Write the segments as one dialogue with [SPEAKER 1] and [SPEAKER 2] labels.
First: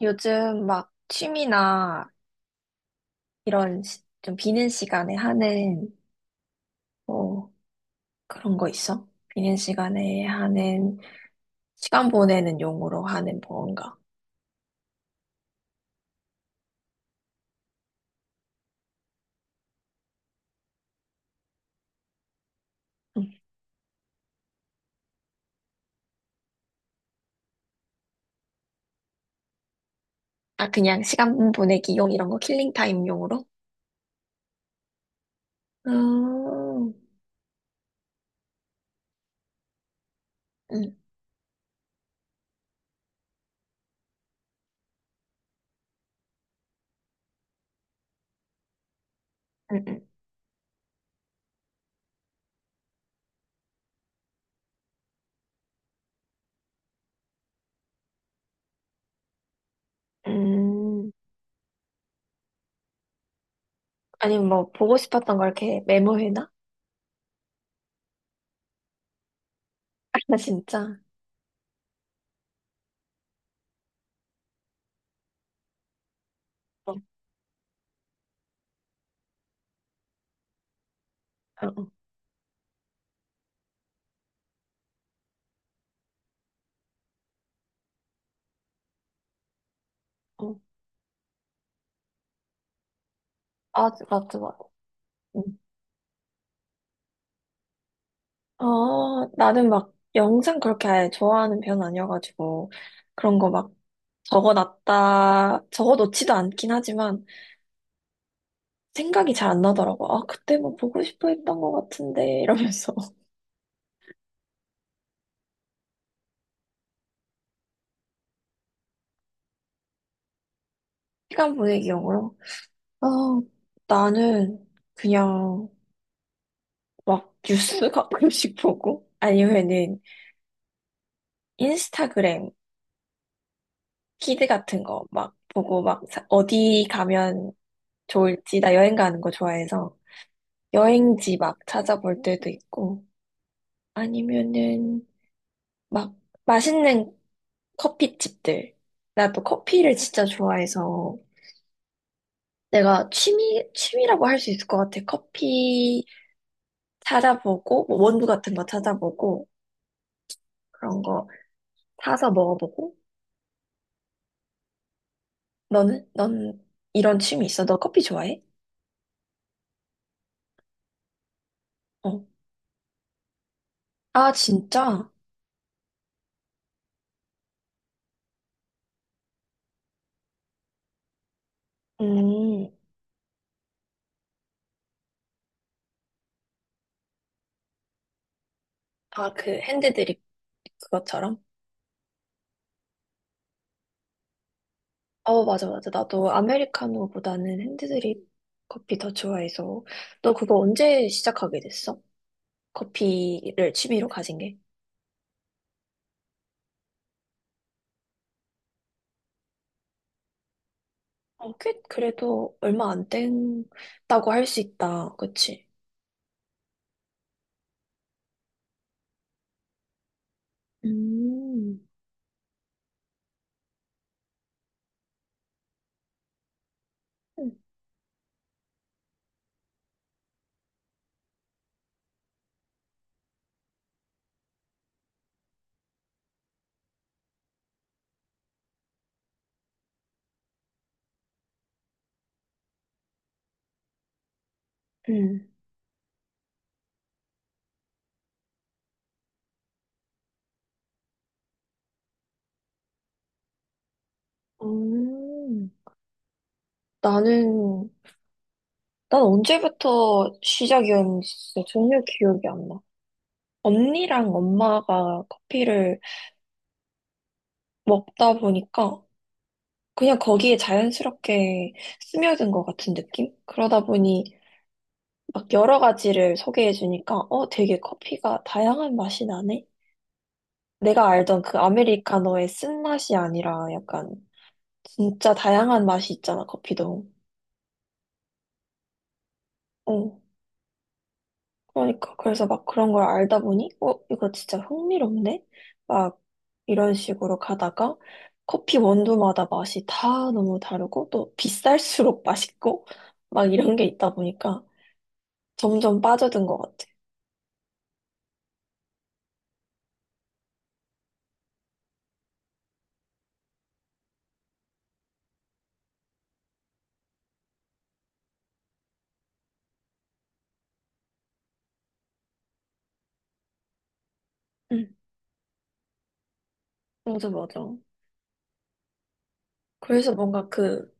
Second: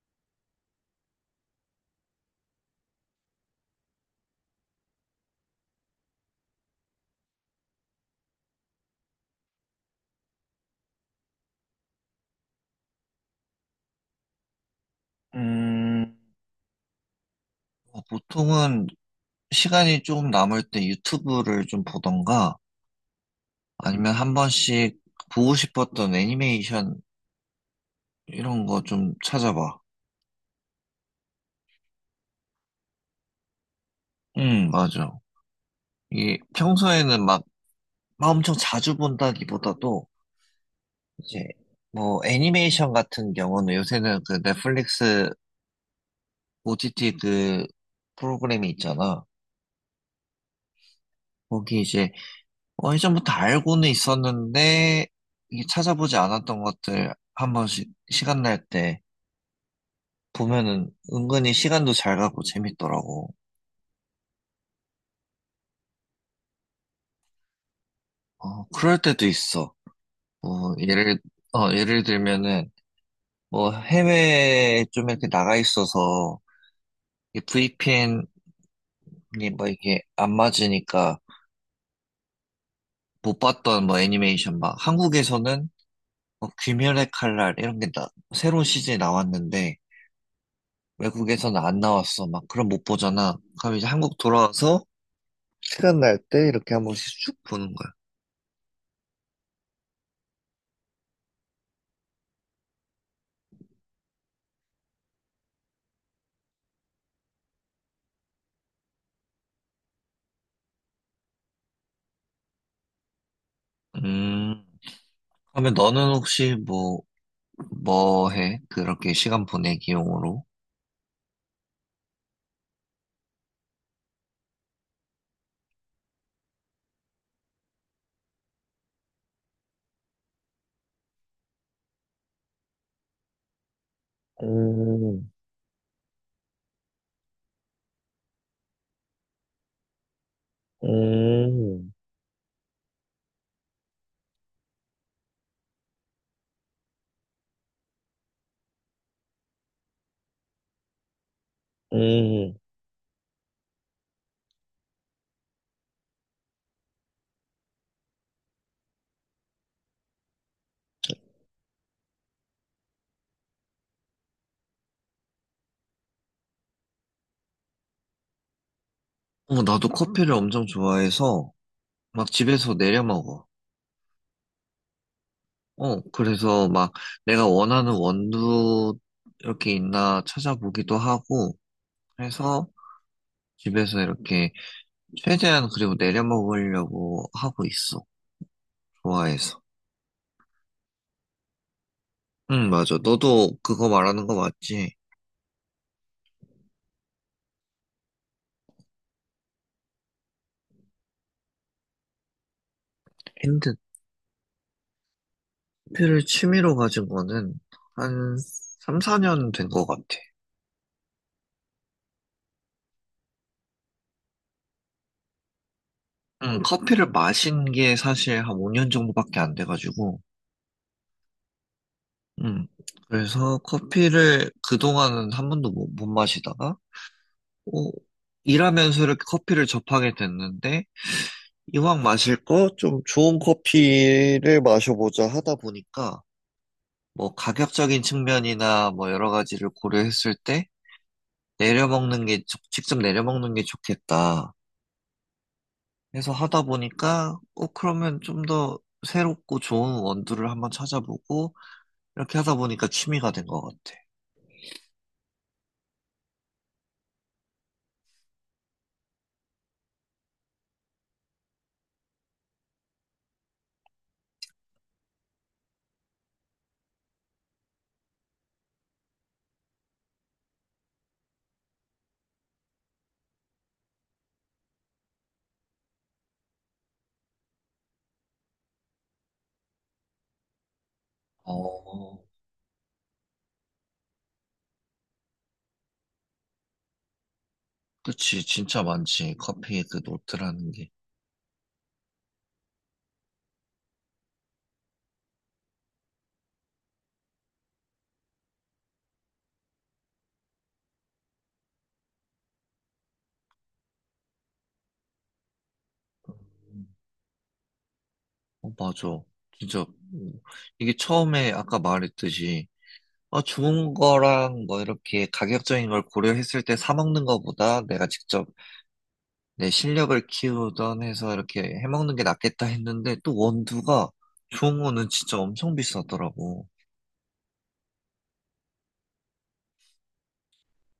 [SPEAKER 1] 요즘 막 취미나 이런 좀 비는 시간에 하는 뭐 그런 거 있어? 비는 시간에 하는 시간 보내는 용으로 하는 뭐 뭔가.
[SPEAKER 2] 음, 보통은 시간이 조금 남을 때 유튜브를 좀 보던가
[SPEAKER 1] 응.
[SPEAKER 2] 아니면 한 번씩 보고 싶었던 애니메이션 이런 거 좀 찾아봐.
[SPEAKER 1] 아, 그냥 시간 보내기 용 이런 거 킬링 타임 용으로?
[SPEAKER 2] 맞아. 이게
[SPEAKER 1] 음,
[SPEAKER 2] 평소에는 막 엄청 자주 본다기보다도
[SPEAKER 1] 음,
[SPEAKER 2] 이제 뭐 애니메이션 같은 경우는 요새는 그 넷플릭스 OTT 그 프로그램이 있잖아.
[SPEAKER 1] 음, 음.
[SPEAKER 2] 거기 이제 예전부터 알고는 있었는데, 이게 찾아보지 않았던 것들 한 번씩 시간 날 때 보면은
[SPEAKER 1] 음.
[SPEAKER 2] 은근히 시간도 잘 가고 재밌더라고.
[SPEAKER 1] 아니면 뭐 보고 싶었던 걸 이렇게 메모해놔?
[SPEAKER 2] 어, 그럴 때도 있어.
[SPEAKER 1] 아,
[SPEAKER 2] 뭐,
[SPEAKER 1] 진짜?
[SPEAKER 2] 예를 들면은, 뭐, 해외에 좀 이렇게 나가 있어서,
[SPEAKER 1] 어,
[SPEAKER 2] 이 VPN이 뭐 이게 안 맞으니까
[SPEAKER 1] 어, 어.
[SPEAKER 2] 못 봤던 뭐 애니메이션 막, 한국에서는 뭐 귀멸의 칼날 이런 게 나, 새로운 시즌이 나왔는데,
[SPEAKER 1] 어.
[SPEAKER 2] 외국에서는 안 나왔어. 막 그럼 못 보잖아. 그럼
[SPEAKER 1] 아,
[SPEAKER 2] 이제 한국
[SPEAKER 1] 맞지, 맞지.
[SPEAKER 2] 돌아와서 시간 날 때 이렇게 한 번씩 쭉 보는 거야.
[SPEAKER 1] 어, 나는 막 영상 그렇게 아예 좋아하는 편은 아니어가지고 그런 거 막 적어놓지도 않긴 하지만 생각이 잘 안 나더라고. 아, 그때 뭐 보고 싶어 했던 것 같은데 이러면서
[SPEAKER 2] 음, 그러면 너는 혹시 뭐, 뭐 해? 그렇게 시간 보내기용으로?
[SPEAKER 1] 시간 보내기용으로. 아, 나는 그냥 막 뉴스 가끔씩 보고 아니면은 인스타그램 키드 같은 거 막 보고 막 어디 가면 좋을지, 나 여행 가는 거 좋아해서 여행지 막 찾아볼 때도 있고, 아니면은 막 맛있는 커피집들. 나도 커피를 진짜 좋아해서 내가 취미, 취미라고 할 수 있을 것 같아. 커피 찾아보고, 뭐 원두 같은 거 찾아보고, 그런 거 사서 먹어보고. 너는? 넌 이런 취미 있어? 너 커피 좋아해?
[SPEAKER 2] 어, 나도 커피를 엄청 좋아해서
[SPEAKER 1] 어.
[SPEAKER 2] 막 집에서 내려 먹어.
[SPEAKER 1] 아, 진짜?
[SPEAKER 2] 그래서 막 내가 원하는 원두 이렇게 있나 찾아보기도 하고 해서
[SPEAKER 1] 음.
[SPEAKER 2] 집에서 이렇게 최대한 그리고 내려 먹으려고 하고 있어.
[SPEAKER 1] 아, 그
[SPEAKER 2] 좋아해서.
[SPEAKER 1] 핸드드립 그것처럼?
[SPEAKER 2] 응, 맞아. 너도 그거 말하는 거 맞지?
[SPEAKER 1] 어, 맞아, 맞아. 나도 아메리카노보다는 핸드드립 커피 더 좋아해서. 너 그거 언제 시작하게 됐어? 커피를
[SPEAKER 2] 핸드피를
[SPEAKER 1] 취미로 가진 게?
[SPEAKER 2] 취미로 가진 거는 한 3, 4년 된 거 같아.
[SPEAKER 1] 어, 꽤, 그래도 얼마 안 됐다고 할 수 있다. 그치?
[SPEAKER 2] 응, 커피를 마신 게 사실 한 5년 정도밖에 안 돼가지고,
[SPEAKER 1] 음,
[SPEAKER 2] 응. 그래서 커피를 그동안은 한 번도 못 마시다가,
[SPEAKER 1] 음,
[SPEAKER 2] 어, 일하면서 이렇게 커피를 접하게 됐는데, 이왕 마실 거 좀 좋은 커피를 마셔보자 하다 보니까, 뭐 가격적인 측면이나 뭐 여러 가지를 고려했을 때, 내려먹는 게, 좋- 직접 내려먹는 게 좋겠다 해서 하다 보니까, 그러면 좀 더 새롭고 좋은 원두를 한번 찾아보고, 이렇게 하다 보니까 취미가 된 것 같아.
[SPEAKER 1] 음. 나는, 난 언제부터 시작이었는지 진짜 전혀 기억이 안 나. 언니랑 엄마가 커피를 먹다 보니까 그냥 거기에 자연스럽게 스며든 것 같은 느낌? 그러다 보니 막 여러 가지를 소개해 주니까 어, 되게 커피가 다양한 맛이 나네? 내가 알던 그
[SPEAKER 2] 어,
[SPEAKER 1] 아메리카노의 쓴맛이 아니라 약간 진짜 다양한 맛이 있잖아, 커피도.
[SPEAKER 2] 그치, 진짜 많지. 커피 그
[SPEAKER 1] 어,
[SPEAKER 2] 노트라는 게.
[SPEAKER 1] 그러니까. 그래서 막 그런 걸 알다 보니 어, 이거 진짜 흥미롭네? 막 이런 식으로 가다가 커피 원두마다 맛이 다 너무 다르고 또 비쌀수록 맛있고 막 이런 게 있다 보니까 점점 빠져든 것 같아.
[SPEAKER 2] 어, 맞아. 진짜, 음, 이게 처음에 아까 말했듯이, 좋은 거랑 뭐 이렇게 가격적인 걸 고려했을 때 사 먹는 거보다 내가 직접 내 실력을 키우던 해서 이렇게 해먹는 게 낫겠다 했는데 또 원두가 좋은
[SPEAKER 1] 응,
[SPEAKER 2] 거는 진짜 엄청 비싸더라고.
[SPEAKER 1] 맞아, 맞아. 그래서 뭔가 그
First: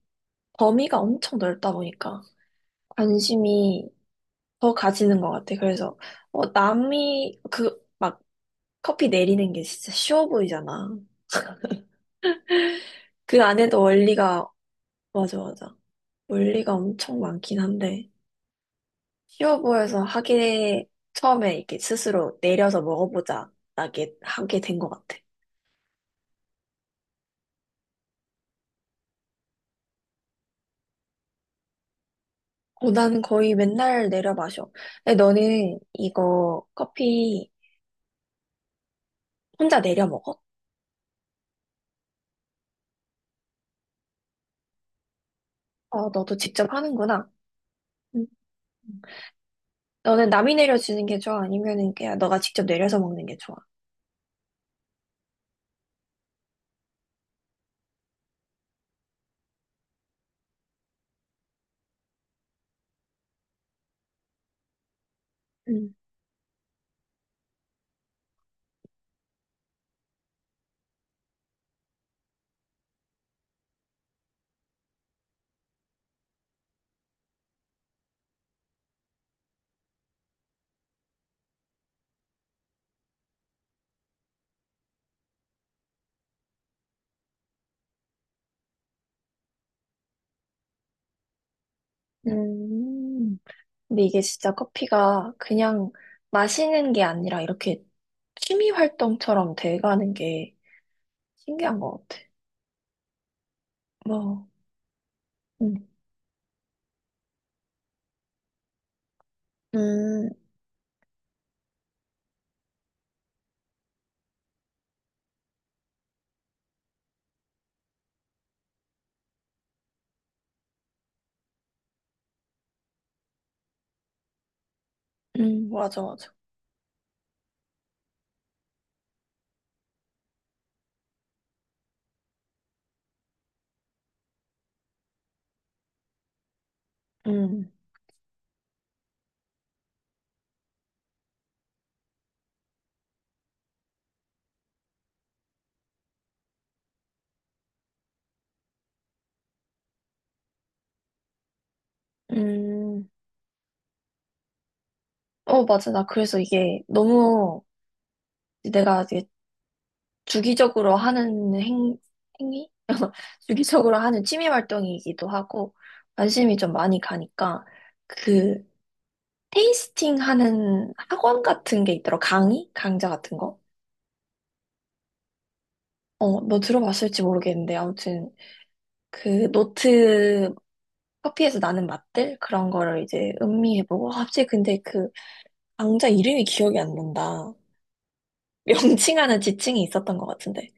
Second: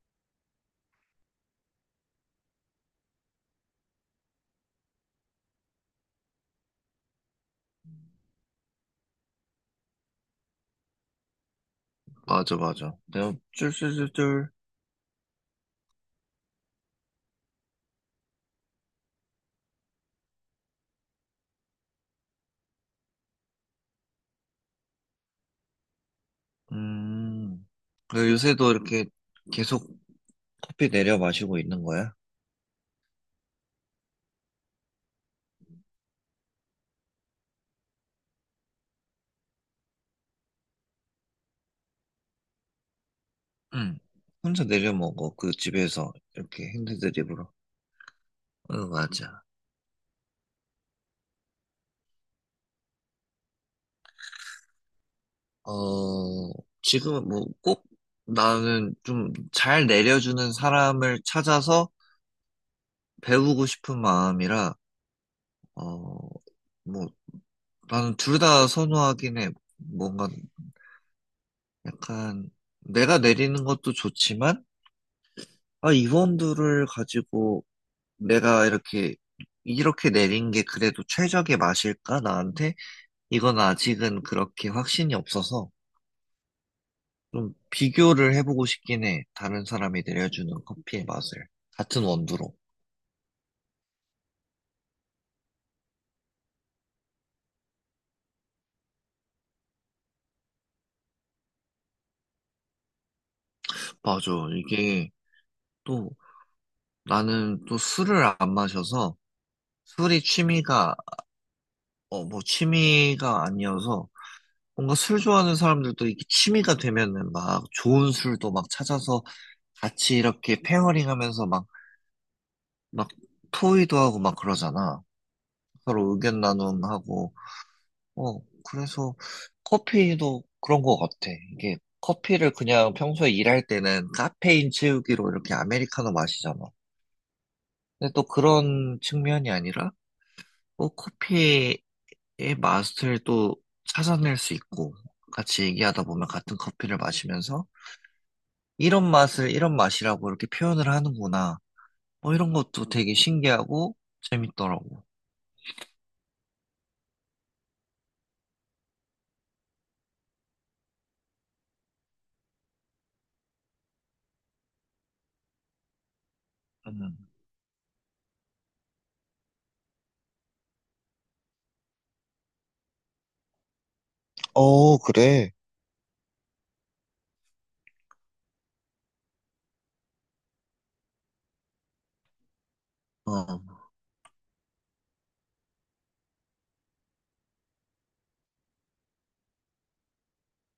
[SPEAKER 1] 범위가 엄청 넓다 보니까 관심이 더 가지는 것 같아. 그래서 어, 남이 그 막 커피 내리는 게 진짜 쉬워 보이잖아.
[SPEAKER 2] 맞아, 맞아. 내가
[SPEAKER 1] 그 안에도 원리가
[SPEAKER 2] 쫄쫄쫄쫄.
[SPEAKER 1] 맞아, 맞아. 원리가 엄청 많긴 한데 쉬워 보여서 하게 처음에 이렇게 스스로 내려서 먹어보자 하게 된 것 같아.
[SPEAKER 2] 음. 그 요새도 이렇게 계속 커피 내려 마시고 있는 거야?
[SPEAKER 1] 어, 나는 거의 맨날 내려 마셔. 근데 너는 이거 커피 혼자 내려 먹어?
[SPEAKER 2] 응. 혼자 내려 먹어. 그
[SPEAKER 1] 어,
[SPEAKER 2] 집에서
[SPEAKER 1] 너도
[SPEAKER 2] 이렇게
[SPEAKER 1] 직접 하는구나.
[SPEAKER 2] 핸드드립으로.
[SPEAKER 1] 음.
[SPEAKER 2] 응, 맞아.
[SPEAKER 1] 너는 남이 내려주는 게 좋아? 아니면은 그냥 너가 직접 내려서 먹는 게 좋아?
[SPEAKER 2] 어, 지금은 뭐 꼭 나는 좀 잘 내려주는 사람을 찾아서 배우고 싶은 마음이라,
[SPEAKER 1] 음.
[SPEAKER 2] 어, 뭐 나는 둘 다 선호하긴 해. 뭔가 약간 내가 내리는 것도 좋지만, 아, 이원두를 가지고 내가 이렇게, 이렇게 내린 게 그래도 최적의 맛일까? 나한테? 이건 아직은 그렇게 확신이 없어서 좀 비교를 해보고 싶긴 해. 다른 사람이 내려주는 커피의 맛을. 같은 원두로.
[SPEAKER 1] 음. 근데 이게 진짜 커피가 그냥 마시는 게 아니라 이렇게 취미 활동처럼 돼가는 게 신기한 것 같아.
[SPEAKER 2] 맞아.
[SPEAKER 1] 뭐,
[SPEAKER 2] 이게
[SPEAKER 1] 음,
[SPEAKER 2] 또 나는 또 술을 안 마셔서 술이
[SPEAKER 1] 음,
[SPEAKER 2] 취미가, 뭐 취미가 아니어서 뭔가 술 좋아하는 사람들도 이게 취미가 되면은 막 좋은 술도 막 찾아서 같이 이렇게 페어링 하면서 막, 막 토의도 하고 막 그러잖아.
[SPEAKER 1] 맞아,
[SPEAKER 2] 서로
[SPEAKER 1] 맞아.
[SPEAKER 2] 의견 나눔하고. 어, 그래서 커피도 그런 것 같아. 이게 커피를 그냥 평소에 일할 때는 카페인 채우기로 이렇게 아메리카노 마시잖아.
[SPEAKER 1] 음,
[SPEAKER 2] 근데 또 그런 측면이 아니라 또 커피의 맛을 또 찾아낼 수 있고 같이 얘기하다 보면 같은 커피를 마시면서 이런 맛을 이런 맛이라고 이렇게 표현을 하는구나. 뭐 이런 것도
[SPEAKER 1] 음.
[SPEAKER 2] 되게 신기하고 재밌더라고.
[SPEAKER 1] 어, 맞아. 나 그래서 이게 너무 내가 이제 주기적으로 하는 행위? 주기적으로 하는 취미 활동이기도 하고, 관심이 좀 많이
[SPEAKER 2] 음,
[SPEAKER 1] 가니까, 그, 테이스팅 하는 학원 같은 게 있더라. 강의? 강좌 같은 거?
[SPEAKER 2] 어, 그래.
[SPEAKER 1] 어, 너 들어봤을지 모르겠는데, 아무튼, 그, 노트, 커피에서 나는 맛들? 그런 거를 이제
[SPEAKER 2] 어,
[SPEAKER 1] 음미해보고, 아, 갑자기 근데 그, 강좌 이름이 기억이 안 난다. 명칭 하는 지칭이 있었던 것 같은데.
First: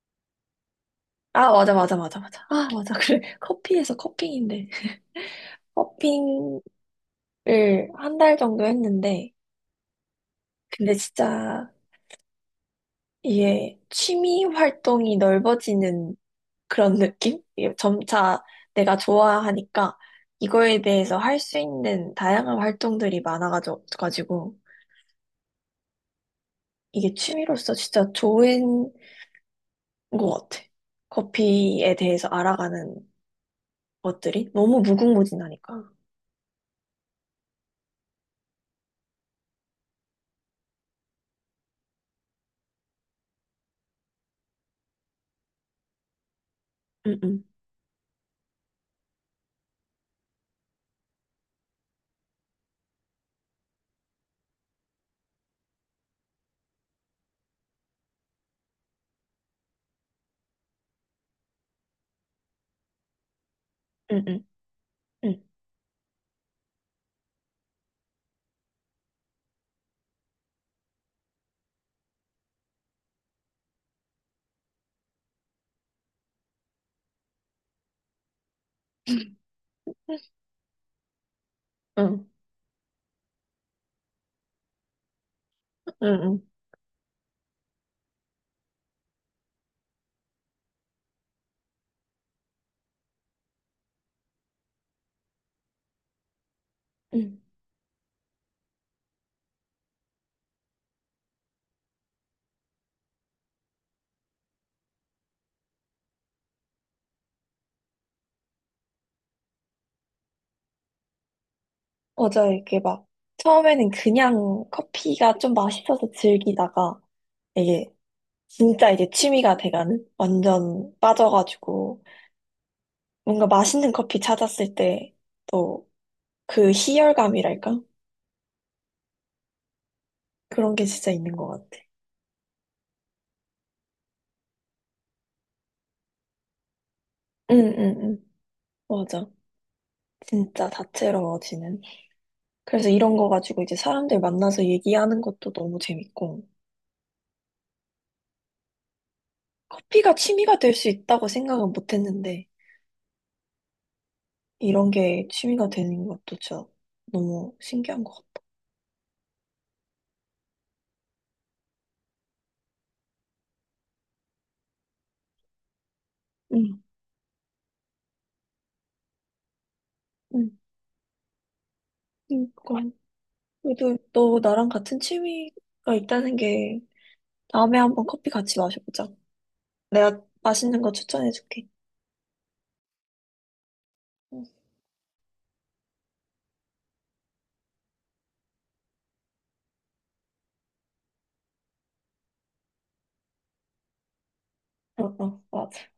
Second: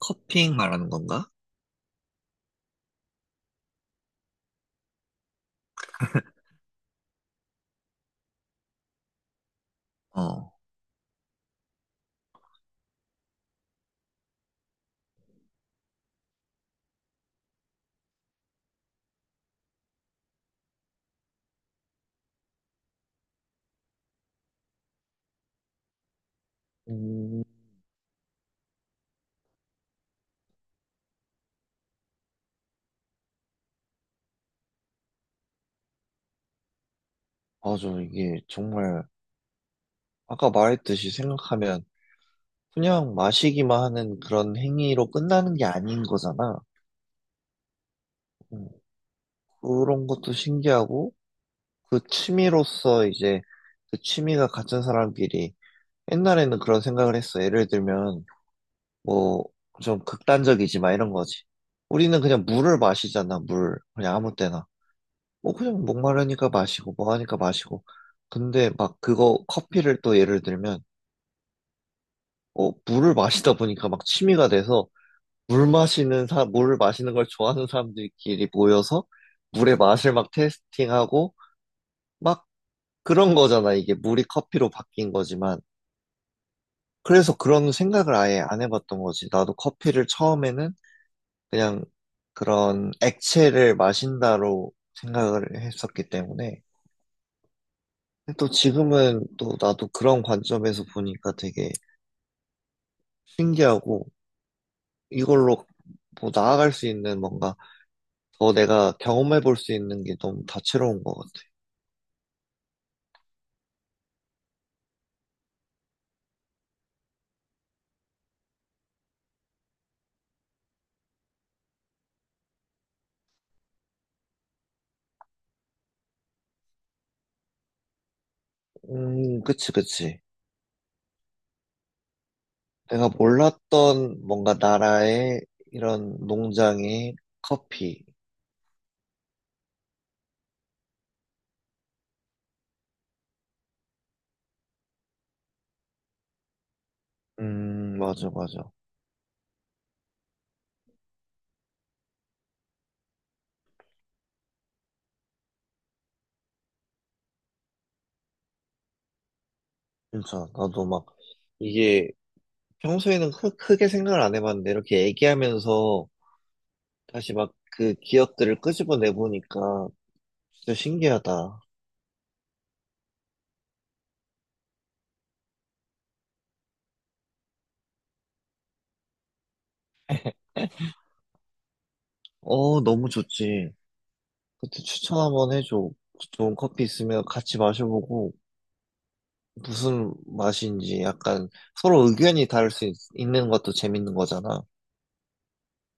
[SPEAKER 2] 커핑 말하는 건가?
[SPEAKER 1] 아, 맞아, 맞아, 맞아, 맞아. 아, 맞아. 그래. 커피에서 커핑인데. 커핑을 한 달 정도 했는데,
[SPEAKER 2] 어,
[SPEAKER 1] 근데 진짜 이게 취미 활동이 넓어지는 그런 느낌? 이게 점차 내가 좋아하니까 이거에 대해서 할 수 있는 다양한 활동들이 많아가지고, 이게
[SPEAKER 2] 음,
[SPEAKER 1] 취미로서 진짜 좋은 것 같아. 커피에 대해서 알아가는 것들이 너무 무궁무진하니까.
[SPEAKER 2] 맞아. 이게 정말 아까 말했듯이 생각하면 그냥 마시기만 하는 그런 행위로 끝나는 게 아닌 거잖아.
[SPEAKER 1] 응, 응,
[SPEAKER 2] 음, 그런 것도 신기하고 그 취미로서 이제 그 취미가 같은 사람끼리 옛날에는 그런 생각을 했어. 예를 들면 뭐, 좀 극단적이지, 막 이런 거지. 우리는 그냥 물을 마시잖아, 물. 그냥
[SPEAKER 1] 응,
[SPEAKER 2] 아무
[SPEAKER 1] 응,
[SPEAKER 2] 때나.
[SPEAKER 1] 응,
[SPEAKER 2] 뭐, 그냥 목마르니까 마시고, 뭐 하니까 마시고. 근데 막 그거, 커피를 또 예를 들면, 물을 마시다 보니까 막 취미가 돼서, 물 마시는 사, 물을 마시는 걸 좋아하는 사람들끼리 모여서, 물의 맛을 막 테스팅하고,
[SPEAKER 1] 응,
[SPEAKER 2] 막 그런 거잖아, 이게. 물이 커피로 바뀐 거지만.
[SPEAKER 1] 응. 응.
[SPEAKER 2] 그래서 그런 생각을 아예 안 해봤던 거지. 나도 커피를 처음에는 그냥 그런 액체를 마신다로 생각을 했었기 때문에
[SPEAKER 1] 음,
[SPEAKER 2] 근데 또 지금은 또 나도 그런 관점에서 보니까 되게 신기하고 이걸로 뭐 나아갈 수 있는 뭔가 더 내가 경험해 볼 수 있는 게 너무 다채로운 것 같아.
[SPEAKER 1] 맞아요. 이게 막, 처음에는 그냥 커피가 좀 맛있어서 즐기다가, 이게 진짜 이제 취미가 돼가는? 완전 빠져가지고, 뭔가 맛있는 커피 찾았을 때, 또 그 희열감이랄까?
[SPEAKER 2] 그치, 그치.
[SPEAKER 1] 그런 게 진짜 있는 것 같아.
[SPEAKER 2] 내가 몰랐던 뭔가 나라의 이런 농장의
[SPEAKER 1] 응, 응,
[SPEAKER 2] 커피.
[SPEAKER 1] 응. 맞아. 진짜 다채로워지는. 그래서 이런 거 가지고 이제 사람들 만나서 얘기하는 것도 너무 재밌고,
[SPEAKER 2] 맞아, 맞아.
[SPEAKER 1] 커피가 취미가 될 수 있다고 생각은 못 했는데, 이런 게 취미가 되는 것도 진짜 너무 신기한 것 같아.
[SPEAKER 2] 진짜 나도 막 이게 평소에는 크게 생각을 안 해봤는데 이렇게 얘기하면서
[SPEAKER 1] 응,
[SPEAKER 2] 다시 막 그 기억들을 끄집어내 보니까
[SPEAKER 1] 응.
[SPEAKER 2] 진짜 신기하다.
[SPEAKER 1] 그러니까 그래도 너 나랑 같은 취미가 있다는 게, 다음에 한번 커피 같이 마셔보자. 내가 맛있는 거 추천해줄게.
[SPEAKER 2] 어, 너무 좋지.
[SPEAKER 1] 응,
[SPEAKER 2] 그때 추천 한번 해줘. 좋은 커피 있으면 같이 마셔보고 무슨 맛인지 약간 서로 의견이 다를 수 있는 것도 재밌는 거잖아.
[SPEAKER 1] 어, 어, 맞아.